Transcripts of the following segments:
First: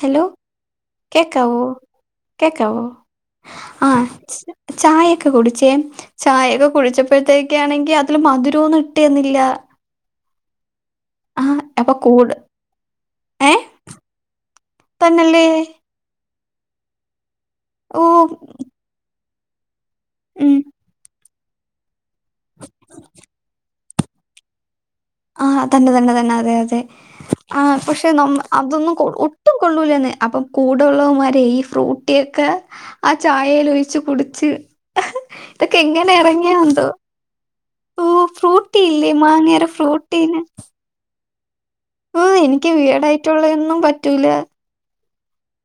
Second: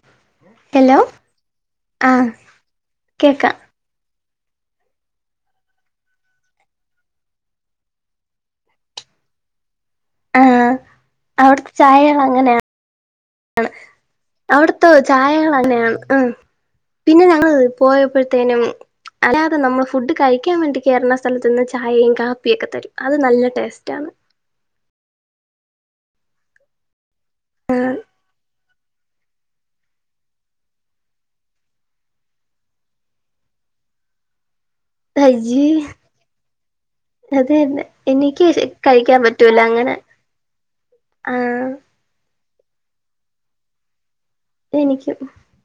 Hello hello കേക്കാവോ ആ കേക്കാവോ കേക്കാം ആ ചായയൊക്കെ കുടിച്ചേ ചായയൊക്കെ കുടിച്ചപ്പോഴത്തേക്കാണെങ്കിൽ അതില് മധുരമൊന്നും ഇട്ട്തന്നില്ല ആ അവിടത്തെ ചായകൾ കൂട് അങ്ങനെയാ ഏഹ് അവിടത്തെ തന്നല്ലേ ചായകൾ അങ്ങനെയാണ് ഉം പിന്ന ഞ ങ്ങള് ഓ പോയപ്പഴത്തേനും അല്ലാതെ നമ്മ ഫുഡ് കഴിക്കാൻ ഉം വേണ്ടി കേർണ സ്ഥലത്തുന്ന് ചായായും കാപ്പിയൊക്കെ തരും അത് നല്ല ടേസ് റ്റാന്ന് ഹ തന്നെ തന്നെ തന്നെ അതെ അതെ ആ പക്ഷെ നമ്മ അതൊന്നും കൊള് ഒട്ടും കൊള്ളുലാന്നെ അപ്പം കൂടെള്ളവമാര് ഈ ഫ്രൂട്ടിയൊക്കെ ആ ചായൽ ഒഴിച്ച് കുടിച്ച് അയ്യേ ഇതൊക്കെ എങ്ങനെ അറിഞ്ഞോയന്തോ അത് തന്നെ ഫ്രൂ എനിക്ക് ഫ്രൂട്ടി ഇല്ലേ കഴിക്കാൻ പറ്റൂല മാങ്ങേര അങ്ങനെ ഫ്രൂട്ട് [inaudible] ആ എനിക്ക് വിടയിറ്റംമുള്ളയൊന്നും പറ്റൂല എനിക്കും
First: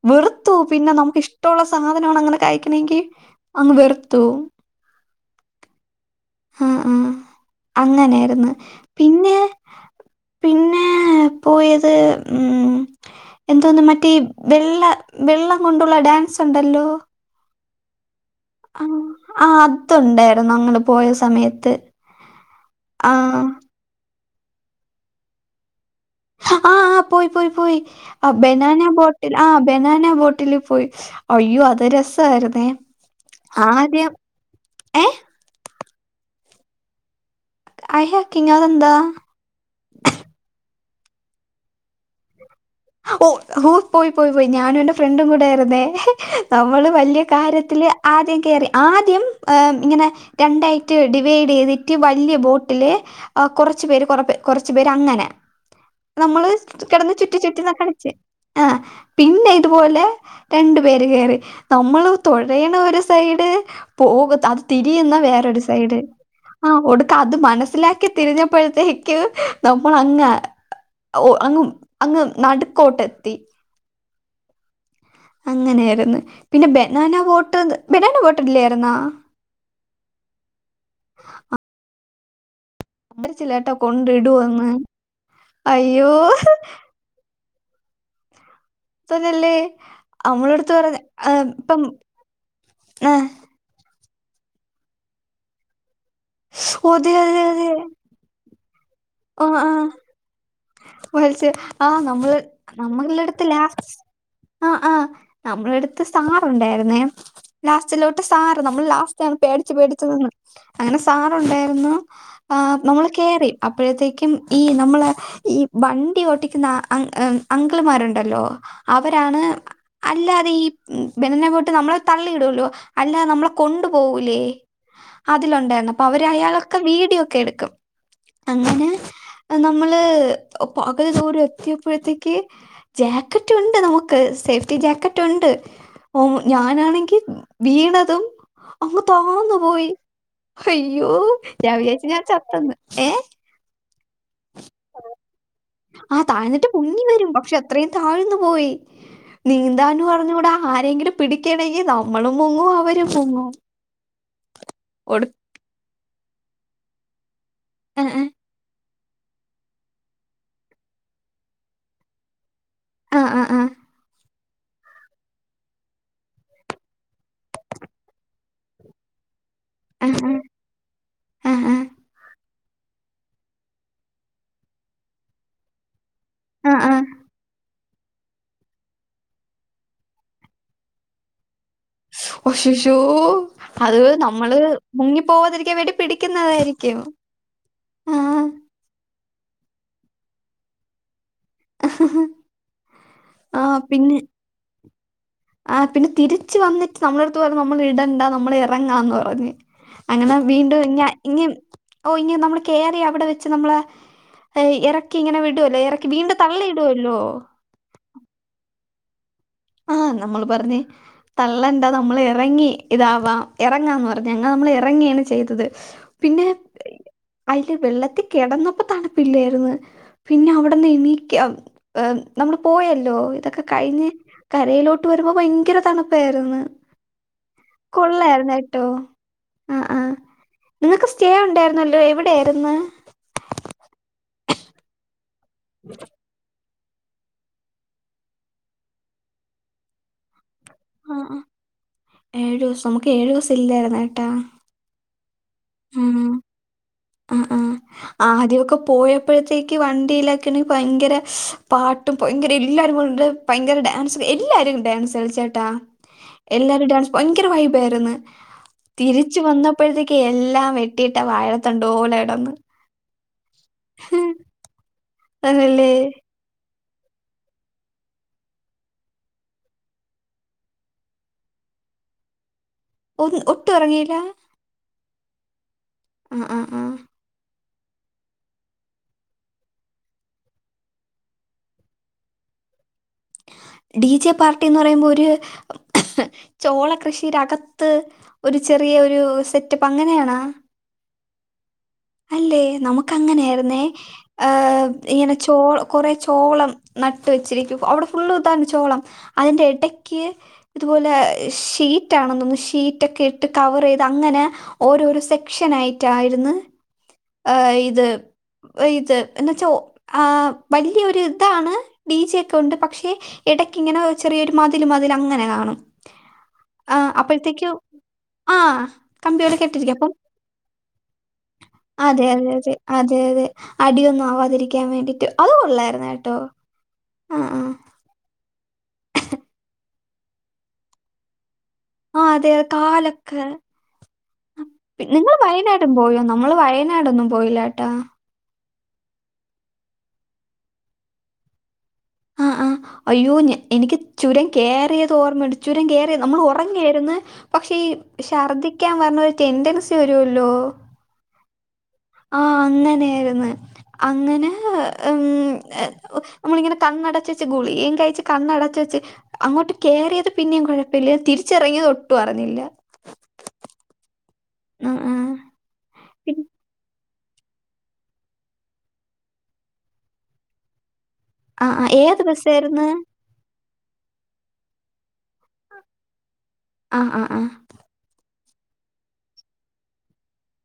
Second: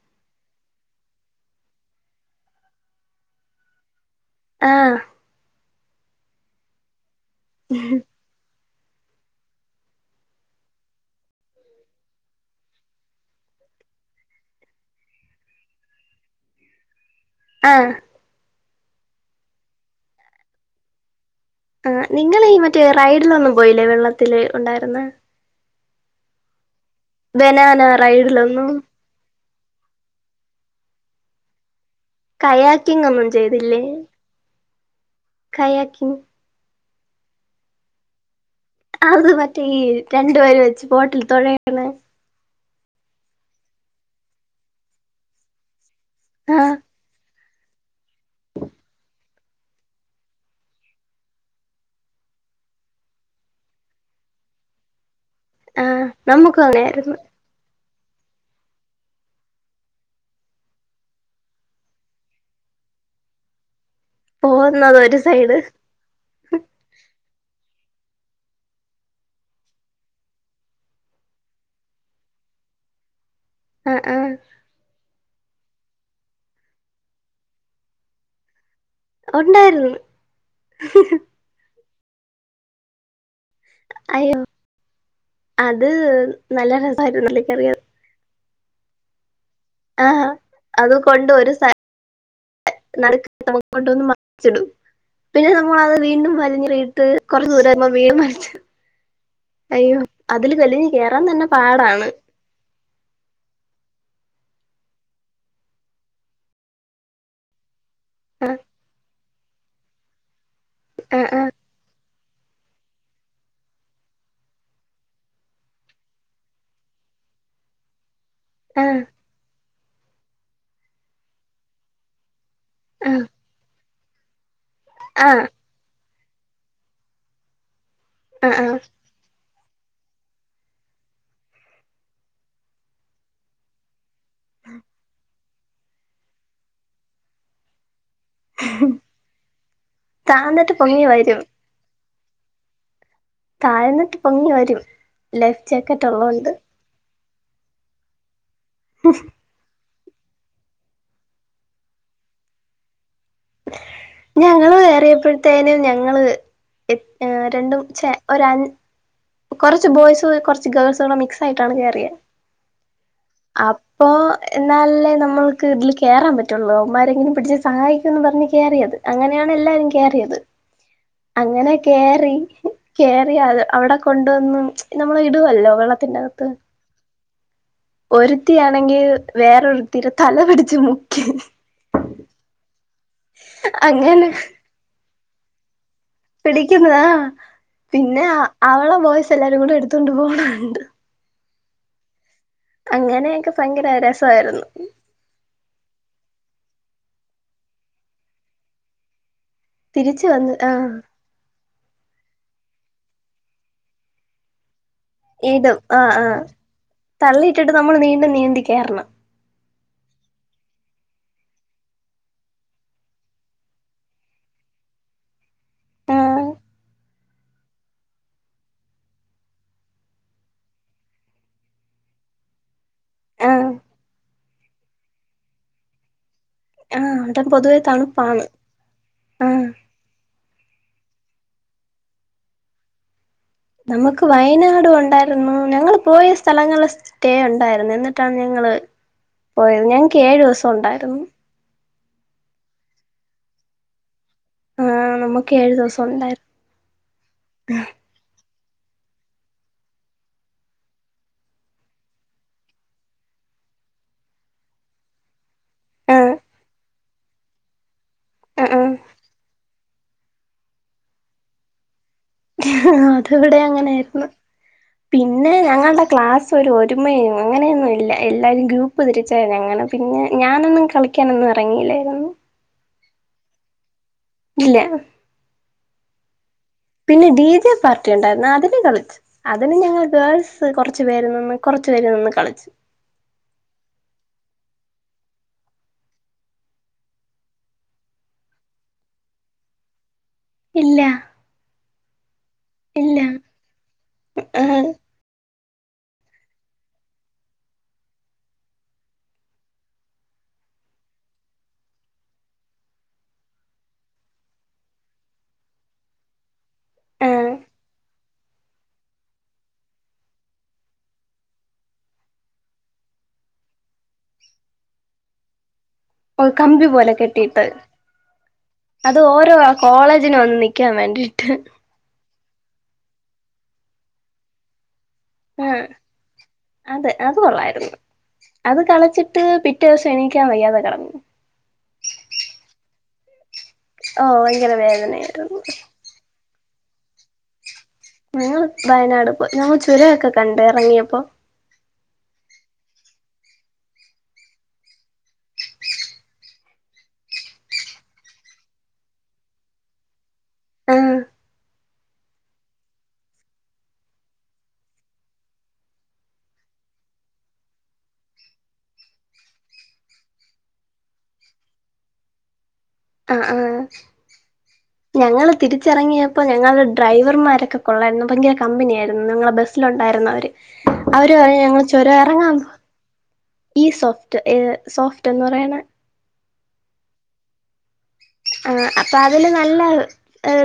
വെറുത്തു പോവും പിന്നെ നമുക്ക് ഇഷ് ടൊള്ള സാധനമാണ് അങ്ങനെ കഴിക്കണെങ്കിൽ അങ്ങ് വെറുത്തു പോകും ആ ഉം ഉം അങ്ങനെയാരിന്ന് പിന്നെ പിന്നെ പോയത് ഉം എന്തോന്ന് മറ്റേ വെള്ള വെള്ളം കൊണ്ടുള്ള ഡാൻസ് ഉണ്ടല്ലോ ആഹ ആ ആ അത്ണ്ടായിരുന്നു ങ്ങങ്ങള് പോയ സമയ ആ നിങ്ങള് ഈ മറ്റേ റൈഡിലൊന്നും പോയില്ലേ വെള്ള ത്തി ഉണ്ടായിരുന്ന ഹ ആഹ് ആഹ് പോയി പോയി പോയി ബനാന ആ റൈഡിലൊന്നും ബനാന ബോട്ടിൽ ആഹ ബനാന ബോട്ടില് പോയി അയ്യോ അതൊരു സ് കയാക്കിങ് ഒന്നും ചെയ്തില്ലേ ഏ കയാക്കിങ് [unintelligible] അത് മറ്റേ ഈ രണ്ടു പേര് വെച്ചു ബോട്ടിൽ തൊഴണ ഒ ഓ പോയി പോയി പോയി ഞാനും എൻറെ ഫ്രണ്ടും കൂടായിരുന്നേ ആഹ് നമ്മള് വലിയ കാര്യത്തി ട്ടില് ആദ്യം കേറി ആദ്യം ഇങ്ങനെ രണ്ടായിട്ട് ഡിവൈഡ് ചെയ്തിട്ട് വല്യ ബോട്ടില് കൊറച്ച് പേര് കൊറച്ച് പേര് അങ്ങനെ ആഹ് നമ്മള് നമുക്കും കെടന്ന് അങ്ങനായിരുന്നു ചുറ്റി ചു അ കളിച് ആ പിന്നെ ഇതുപോലെ രണ്ട് പേര് കേറി നമ്മള് തൊഴയണ ഒരു സൈഡ് പോക അത് പോകുന്നത് തിരിയുന്ന ഒരു വേറൊരു സൈഡ് ആ ഒടുക്ക അത് മനസ് സ്സിലാക്കി തിരിഞ്ഞപ്പോഴത്തേക്കും നമ്മൾ അങ് അങ് അങ്ങ് നടുക്കോട്ടെത്തി ആ ആ അങ്ങനെയായിരുന്നു പിന്നെ ബനാന ബോട്ട് ബനാന ബോട്ട്ല്ലേ ഒണ്ടായിരുന്നു ച്ചില്ലാട്ടോ കൊണ്ട് അയ്യോ ഇടുന്ന് അത് അയ്യോ നല്ല [unintelligible] ത്തന്നല്ലേ ആ അത് കൊണ്ട് ഒരു സ ഇപ്പം ആഹ് [unintelligible] ച്ചിടും പിന്നെ നമ്മളത് വീണ്ടും ഓ വലിഞ്ഞറിയിട്ട് അതെ കൊറെ [unintelligible] ഓ ആ തന്നെ വലിച്ച് ആ പാടാണ് നമ്മള് നമ്മളുടെടുത്ത് ലാസ് ആ ആ നമ്മളെടുത്ത് സാറുണ്ടായിരുന്നേ ലാസ്റ്റ് ച്ചിലോട്ട് ആഹ് സാറ് നമ്മള് ലാസ് ച്ചാണ് പേടിച് പേടിച്ച് നിന്ന് അങ്ങനെ ആഹ് ആഹ് സാറൊണ്ടായിരുന്നു ആ നമ്മൾ കേറി അപ്പോഴത്തേക്കും ഈ നമ്മള് ഈ വണ്ടി ഓട്ടിക്കുന്ന അങ്കിള്മാരു ണ്ടല്ലോ ആഹ് അവരാണ് അല്ലാതെ ഈ ബെനങ്ങോട്ട് നമ്മള് തള്ളിയിടുല്ലോ അല്ല ആഹ് നമ്മളെ കൊണ്ട് പോവൂല്ലെ ആഹ് അതിലൊണ്ടായിരുന്നു പ്പൊ അവര് അയാളൊക്കെ വീഡിയോയൊക്കെ എടുക്കും അ അ അത് നമ്മള് പകുതി ദൂരം എത്തിയപ്പോഴത്തേക്ക് ജാക്കറ്റ് ഉണ്ട് നമുക്ക്. സേഫ്റ്റി ജാക്കറ്റ് ഒണ്ട് ഓ ഞാനാണെങ്കി വീണതും. അങ്ങ് താന്ന് പോയി. താന്നിട്ട് പൊങ്ങി ഹയ്യോ വരും ഞാൻ വിചാരിച്ച് ഞാൻ ചത്തന്ന് ഏഹ് ആ എന്നിട്ട്? പൊങ്ങി വരും ലൈഫ് ജാക്കറ്റ് ആഹ് ഉള്ളോണ്ട് താഴ്ന്നിട്ട് പൊങ്ങി വരും പ ക്ഷെ അത്രയും താഴ്ന്നു പോയി നീന്താൻ നറിഞ്ഞു കൂടാ ആരെങ്കിലും പിടിക്കണേ നമ്മളും മുങ്ങും അവരും മുങ്ങും ഞങ്ങള് ഒടു വേറിയപ്പോഴത്തേനും ഞ ങ്ങള് എഹ് രണ്ടും ആ ച്ചെ ഒരൺ കൊറച്ച് ബോയ്സ് കുറച്ച് ഗേൾസൂടെ മിക്സായിട്ടാണ് കേറിയേ ആ ആ ആ അപ്പോ എന്നാലല്ലേ നമ്മൾക്ക് ഇതില് കേറാൻ പറ്റുള്ളൂ അമ്മാരെങ്കിലും പിടിച്ച് സഹാ യിക്കുംന്ന് പറഞ്ഞ് കേറിയത് അങ്ങ നെയാണെല്ലാരും ആ ആ കേറിയത് ആ അങ്ങനെ കേറി കേറിയാത് അവിടെ കൊണ്ടുവന്നും നമ്മളിടുവല്ലോ വെള്ളത്തിന്റെ അക ആഹ് ആഹ് ഒരുത്തിയാണെങ്കി വേറൊരുത്തീടെ തല പിടിച്ച് മുക്കി ഒശ് ശ് യ്യോ അത് അങ്ങനെ നമ്മള് മുങ്ങി പോകതിരിക്ക വേണ്ടി പിടിക്കുന്നതായിരിക്കും പിടിക്കുന്നതാ ആ പിന്നെ അവളെ ബോ എല്ലാരും കൂടെ എടുത്തൊണ്ട് പോണ കണ്ടു അങ്ങനെയൊക്കെ ആ ഭയങ്കര പിന്നെ രസവാരുന്നു ആ പിന്നെ തിരിച്ചു വന്നിട്ട് നമ്മളെടുത്ത് പറഞ്ഞ് നമ്മള് ഇടണ്ട നമ്മള് ഇറങ്ങാന്ന് പറഞ്ഞ് തിരിച്ച് അങ്ങനെ വന്ന് വീണ്ടും ആഹ് ഇങ്ങ ഇങ്ങ് ഓ ഇനി നമ്മള് കേറി അവിടെ വെച്ച് നമ്മള് എ ഇടും ആഹ് ആഹ് തള്ളിയിട്ടിട്ട് നമ്മള് നീണ്ടും നീന്തി കേറണം ആഹ് നമ്മള് പറഞ്ഞ് തള്ളണ്ടാ നമ്മള് എറങ്ങി ഇതാവാ എറങ്ങാന്ന് പറഞ്ഞ് അങ്ങെ നമ്മള് എറങ്ങിയാണ് ചെയ്തത് ആഹ് പിന്നെ അയില് വെള്ളത്തി കെടന്നപ്പോ തണുപ്പില്ലേരുന്ന് പിന്നെ അവിടെന്ന് എണിക്കാ ഏഹ് നമ്മള് പോയല്ലോ ഇതൊക്കെ ആഹ് കഴിഞ്ഞ് കരേലോട്ട് വരുമ്പോ ഭയങ്കര തണു പ്പാരുന്ന് ആഹ് അവിടെ പൊതുവെ തണുപ്പാണ് കൊള്ളാരുന്നു ട്ടോ ആഹ് ആഹ് നിങ്ങക്ക് സ്റ്റേ ഒണ്ടാരുന്നല്ലോ എവിടെയാര്ന്ന് നമുക്ക് വയനാട് പോണ്ടാ ന്ന് ഞങ്ങള് പോയ സ്ഥലങ്ങള് സ്റ്റേ ഒണ്ടായിര്ന്ന് എന്നിട്ടാണ് ഞങ്ങള് പോയത് ഞങ്ങക്ക് ഏഴൂസം ഉണ്ടായിരുന്നു ഏഴൂസം നമുക്ക് ഏഴൂസം ഇല്ലായിര്ന്ന് കെട്ടാ ആ നമു കേഴുദെവസ ഒണ്ടായ്ര് ഉം ഉം ആ ആദ്യമൊക്കെ പോയപ്പോഴത്തേക്ക് വണ്ടിയിലക്കണെ ഭയങ്കര പാട്ടും ഭയങ്കര എല്ലാവരും വന്ന്ണ്ട് ഭയങ്കര ഡാൻസ് എല്ലാരും ഡാൻസ് കളിച്ചേട്ടാ ആഹ് എല്ലാരും ഡാൻസ് ഭയങ്കര വൈബായിര്ന്ന് ആഹ് തിരിച്ചു വന്ന പ്പോഴത്തേക്ക് എല്ലാം വെട്ടിയിട്ട വാഴ തണ്ട്പോലെ ആ ത് ഇവിടെ അങ്ങനേയ്ര്ന്ന് പിന്നെ അതല്ലേ ഞങ്ങൾടെ ക്ലാസ് ഒരു ഒ രുമയ അങ്ങനെയൊന്നും ഇല്ല എല്ലാരും ഗ്രൂപ്പ് തിരിച്ചായിങ്ങനെ പിന്നെ ഞാനൊന്നും കളിക്കാനൊന്നും എറങ്ങിയില്ലായിരുന്നു ഒ ഒട്ടും എറങ്ങീലാ ഇല്ല അ അ ആ പിന്നെ ഡിജെ പാർട്ടി ഒണ്ടായിര്ന്നു അതിന് കളിച്ചു അതിന് ഞങ്ങള് ഗേൾസ് കൊറച്ചു പേര് നിന്ന് കൊറച്ച് പേര് നിന്ന് കളിച്ച് ഡിജെ പാർട്ടിന്ന് പറയുമ്പോ ഒര് ചോള കൃഷിടെകത്ത് ഒരു ചെറിയ ഒരു സെറ്റപ്പ് അങ്ങനെയണാ ഇല്ല അല്ലേ നമുക്ക് ഇല്ല അങ്ങനെയായിരുന്നെ ആ ആഹ് ഇങ്ങനെ ചോ കൊറേ ചോളം നട്ട് വെച്ചിരിക്കും അവിടെ ഫുള്ള് താണ് ചോളം അയ്ന്റെ എടക്ക് ഇതുപോലെ ഷീറ്റാണെന്നോന്നുന്നു ഷീറ്റെക്കെ ഇട്ട് കവറെയ്ത് അങ്ങനെ ഓരോരോ സെക്ഷൻ ആയിട്ടായിര്ന്ന് ആഹ് ആ ഇത് ഇത് എന്ന് വെച്ചാ ആ വലിയൊരുതാണ് ഡിജെ ഒക്കെണ്ട് പക്ഷെ ഇടക്കിങ്ങനെ ഒര് ചെറിയൊരു മതിൽ മതിൽ അങ്ങനെ കാണും ഒരു കമ്പി ആ, പോലെ കെട്ടിട്ട് അപ്പോഴത്തേക്ക് ആ അത് കമ്പികൾ ഓരോ കെട്ടിരിക്കും അപ്പം കോളേജിനും വന്ന് നിക്കാൻ വേണ്ടീട്ട് അതെയതെ അതെ അതെ അടിയൊന്നും ആവാതിരിക്കാൻ വേണ്ടി അത് ആഹ് കൊള്ളായിര്ന്നു കേട്ടോ അതെ അത് ആ ആ കൊള്ളായിരുന്നു അത് കളിച്ചിട്ട് പിറ്റേ ദിവസം എണീക്കാൻ വയ്യാതെ കെടന്നു ആ അതെ അ കാലൊക്കെ ഓഹ് ഭയങ്കര പിന്നെ നിങ്ങള് വേദനയായിരുന്നു വയനാടും പോയോ നമ്മള് വയ നാടൊന്നും പോയില്ലട്ടോ ങ്ങള് വയനാട് പോയ് ഞങ്ങള് ചുരൊക്കെ കണ്ട് എറങ്ങിയപ്പോ ആ ആഹ് അയ്യോ ഞ എനിക്ക് ചുരം കേറിയത് ഓർമ്മയുണ്ട് ചുരം കേറിയത് നമ്മള് ഒറങ്ങായാരുന്നു പക്ഷേ ഈ ശർദിക്കാൻ വരുന്ന ഒരു ടെണ്ടൻസി വരുവല്ലോ ആഹ് ആ അങ്ങനെയാര്ന്ന് അങ്ങനെ ഉം നമ്മളിങ്ങനെ കണ്ണടച്ച് വെച്ച് ഗുളികയും കഴിച്ച് കണ്ണടച്ച് വെച്ച് അങ്ങോട്ട് കേറിയത് പിന്നെയും കൊഴപ്പല്ലേ തിരിച്ചിറങ്ങിയത് ഒട്ടും അറിഞ്ഞില്ല ആ ആ ആഹ് ആഹ് ഞങ്ങള് പിൻ തിരിച്ചെറങ്ങിയപ്പോ ഞങ്ങള് ഡ്രൈവർമാരൊക്കെ കൊള്ളായിരുന്നു ഭയങ്കര കമ്പനിയായിരുന്നു ഞങ്ങടെ ബസ്സില് ഒണ്ടായിരുന്നവര് അവര് പറയുവാ ആഹ് ഞങ്ങള് ആഹ് ചുരം ഏത് എ റങ്ങാംന്ന് ബസ്സായിരുന്നു? ഈ സോഫ്റ്റ് ഏ സോഫ്റ്റ് എന്ന് പറയണ ആഹ് ആഹ്‌ ആ ആ അപ്പൊ അതില് നല്ല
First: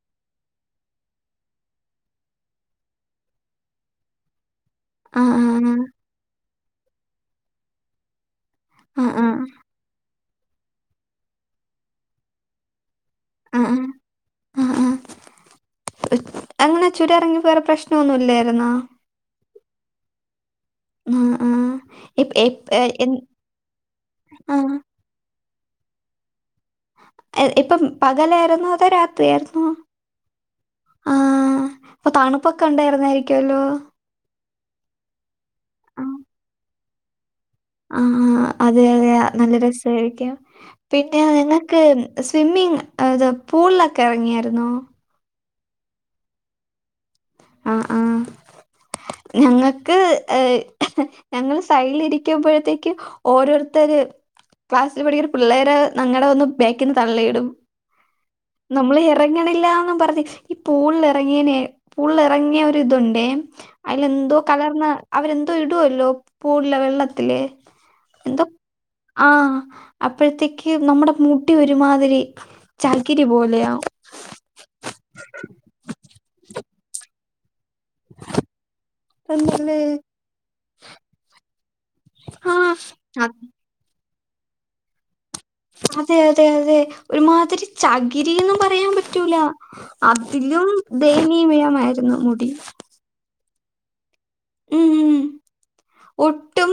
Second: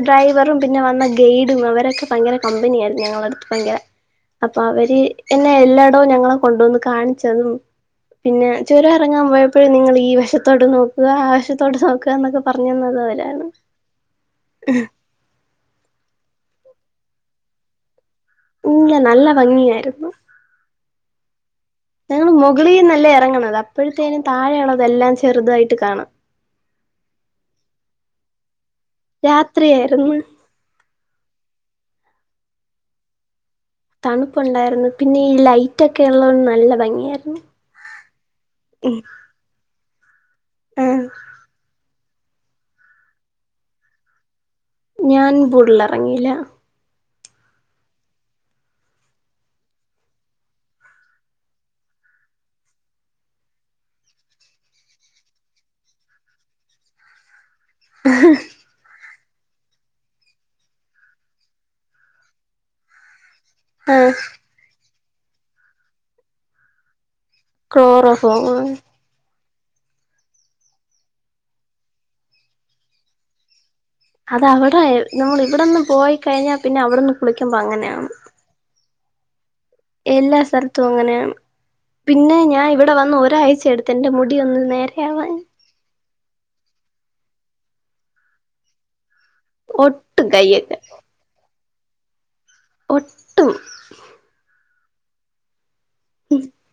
ഡ്രൈവറും പിന്നെ വന്ന ഗൈഡും അവരൊക്കെ ഭയങ്കര കമ്പനി ആയിരുന്നു ഞങ്ങടെ അടുത്ത് ഭയങ്കര അപ്പൊ അവര് എന്നെ എല്ലായിടവും ഞങ്ങളെ കൊണ്ടുവന്ന് കാണിച്ചതും പിന്നെ ചുരം ആഹ് ആഹ് ആഹ് എറങ്ങാൻ ആഹ് പോയപ്പോഴും നിങ്ങൾ ഈ വേശ ത്തോട്ട് നോക്കുക ആ വശത്തോട്ട് നോക്കുക എന്നൊക്കെ പറ പറഞ്ഞുതന്നത് അവൻ വരാണ് ആഹ് എങ്ങനാ ചുരം എറങ്ങിയപ്പോ വേറെ പ്രശ് ഒന്നുമില്ലായിരുന്നോ ഇല്ല നല്ല ഭംഗിയായിരുന്നു ആഹ് ഞങ്ങള് ഇപ് ഇപ് എൻ മൊകളീന്നല്ലേ എറങ്ങണത് അപ്പോഴത്തേനും താഴെയൊ ആഹ് ള്ളതെല്ലാം ചെറുതായി ട്ട് കാണാം എ ഇപ്പം പകലായിരുന്നോ അതോ തോ രാത്രിയായിരുന്നോ രാത്രിയായിരുന്നു ആ അപ്പോ തണുപ്പൊക്ക ഒണ്ടായിരുന്നായിരിക്കും തണുപ്പൊണ്ടായിര് പിന്നെ ഈ ലൈ ലൈറ്റൊക്കെ ഒള്ളോണ്ട് നല്ല ഭംഗി എര്ന്ന് ആഹ് അതെ അതെ നല്ല രസായിരിക്കും ആഹ് പിന്നെ നിങ്ങക്ക് ഉം സ്വിമ്മിങ് അത് പൂളിലൊക്കെ ഇറങ്ങിയാര് ഞാൻ പുൾ ള്ളറങ്ങീല ആ ആ ഞങ്ങക്ക് ഏ ഞങ്ങള് സൈഡിൽ ഇരിക്കുമ്പോഴത്തേക്കും ഓരോരുത്തര് ക്ലാസ്സില് പഠിക്കുന്ന പിള്ളേര് നങ്ങട വന്ന് ബേക്കിന്ന് തള്ളിയിടും നമ്മള് എ റങ്ങണില്ലാന്നും പറഞ്ഞ് ഈ പൂളിൽ എറങ്ങിനേ പൂളെറങ്ങിയ ഒരിതുണ്ടേ അയില് ആഹ് എന്തോ കലർന്ന അവരെന്തോ ഇടുവല്ലോ പൂൾല വെള്ളത്തി ക്ലോറോഫോമ് അപ്പോഴത്തേക്കും നമ്മുട മുടി ഒരുമാതിരി ചകിരി പോലെയാവും അതവിടെ നമ്മളിവിടെന്ന് പോയി കഴിഞ്ഞാ പിന്നെ അവിട്ന്ന് കുളിക്കുമ്പോ അങ്ങനെ നം [unintelligible] എല്ലാ സ്ഥലത്തും അങ്ങനെയാണ് പിന്നെ ഞാൻ ആഹ് ഇവിടെ വന്ന് ഒരാഴ്ച എട്ത്ത് എന്റെ മു ടിയൊന്ന് നേരെയാവാൻ അതെ അതെ അതെ ഒരുമാതിരി ചകിരീന്നും പറയാൻ പ റ്റൂല ഒട്ടും അതിലും കയ്യൊക്കെ ദയനീയമിയാണ് ആയിരുന്നു മുടി ഒട്ടും ഉം ഉം ഒട്ടും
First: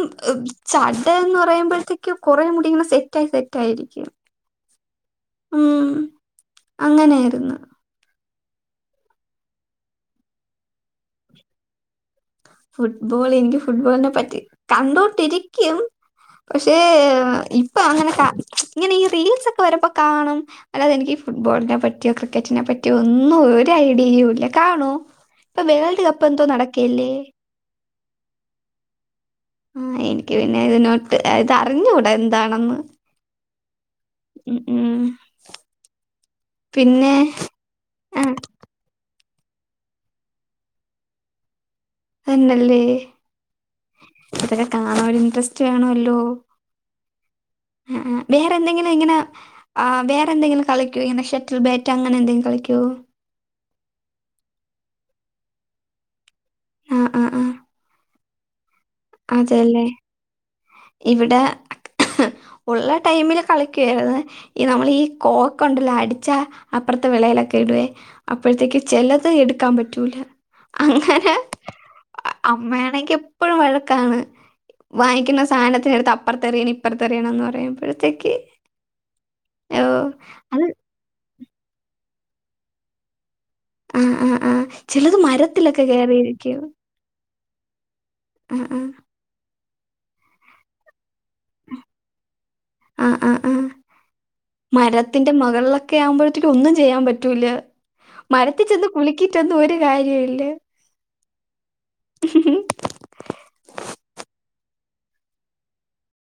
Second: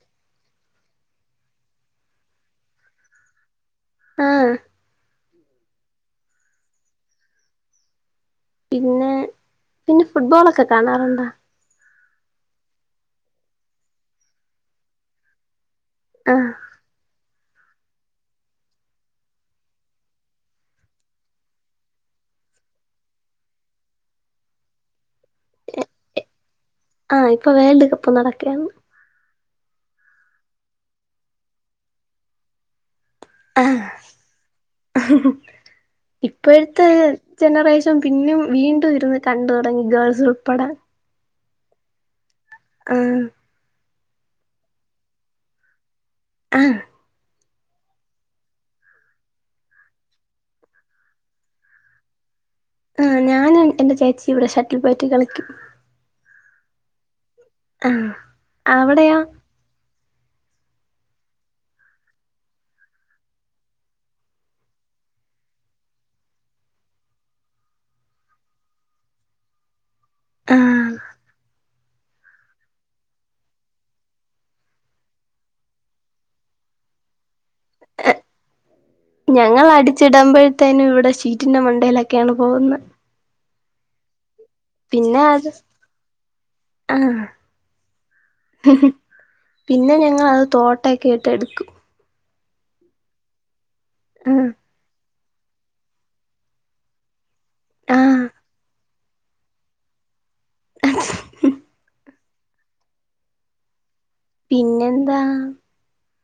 ചടയെന്ന് പറയുമ്പോഴത്തേക്കും കൊറേ മുടിങ്ങനെ സെറ്റ് ആയി സെ റ്റായിരിക്കും ആഹ് ഉം അങ്ങനായിരുന്നു പിന്ന പിന്നെ ഫുട്ബോളൊക്കെ കാണാറുണ്ടാ ഫുട്ബോളെനിക്ക് ഫുട്ബോളിനെ പറ്റി കണ്ടോണ്ടിരിക്കും ആഹ് പക്ഷേ ഇപ്പൊ അങ്ങനെ കാ ഇങ്ങനെ ഈ റീൽസ് ഒക്കെ വരുമ്പോ കാണും അല്ലാതെ എനിക്ക് ഫുട്ബോളിനെ പറ്റിയോ ക്രിക്കറ്റിനെ പറ്റിയോ ഒന്നും ഒരു ഐഡിയെയും ഇല്ല കാണോ ഇപ്പൊ വേൾഡ് കപ്പെന്തോ നടക്കേല്ലേ പ്പ വേൾഡ് കപ്പ് നടക്കയാണ് ആ എനിക്ക് പിന്നെ ഇതിനോട്ട് എതറിഞ്ഞുടാ എന്താണെന്ന് ആ ഉം ഉം. പിന്നെ ഇപ്പഴേത്ത്ജനറേഷൻ ആ പിന്നും വീണ്ടും ഇതിരുന്ന് കണ്ടോടങ്ങി ഗേൾസ് ഉൾപ്പെടെ തന്നല്ലേ ആഹ് അതക്കെ കാണാൻ ഒരു ഇൻട്രസ്റ്റ് വേണോ ല്ലോ ആഹ് ആആ വേറെ എന്തെങ്കിലും ഇങ്ങനെആ വേറെന്തെങ്കിലും കളിക്കോ ഇങ്ങനെ ഷട്ടിൽ ബാറ്റ് അങ്ങനെ എന്തെങ്കിലും കളി- ആ ഞാനും എന്റെ ചേച്ചിയും ഇവിടെ ഷട്ടിൽ ബാറ്റ് കളി ആ അതെല്ലേ ഇവിടെ ഉള്ള ടൈമില് കളിക്കുവായിരുന്ന്. ഈ നമ്മൾ ഈ കോക്ക് ഉണ്ടല്ലോ അടിച്ച അപ്പുറത്തെ വെളേയിലൊക്കെ ഇടുവേ. അപ്പഴ്ത്തേക്ക് ചിലത് എടുക്കാൻ പ റ്റൂല ആഹ് അങ്ങനെ അമ്മയാണെങ്കി എപ്പഴും വഴക്കാണ് വാങ്ങിക്കുന്ന സാനത്തിനെടുത്ത് അപ്രത്തെറിയണം ഇപ്രറത്തെറിയണം എന്ന് പറഞ്ഞ് ഏഹ് ഓ അത് ഞങ്ങളാടിച്ചിടമ്പോഴത്തേനും ഇവിടെ ശി റ്റിന്റെ മണ്ടയിലൊക്കെയാണ് പോകുന്നെ ആ ആ ആ ചെലത് അത് മരത്തിലക്കെ കേറിയിരിക്കും ആഹ് ആ ആ പിന്നെ ഞങ്ങളത് തോട്ട കേട്ടെടുക്കും ആ ആ ആ ആഹ് മരത്ത് ത്തിന്റെ മേകളിലൊക്കെ ആവുമ്പോഴത്തേക്ക് ഒന്നും ചെയ്യാൻ പറ്റ റ്റൂല്ല ആഹ് മരത്തി ചെന്ന് കുലുക്കിട്ടൊന്നും ഒരു കാര്യ ഇല്ല [inaudible] പിന്നെന്താ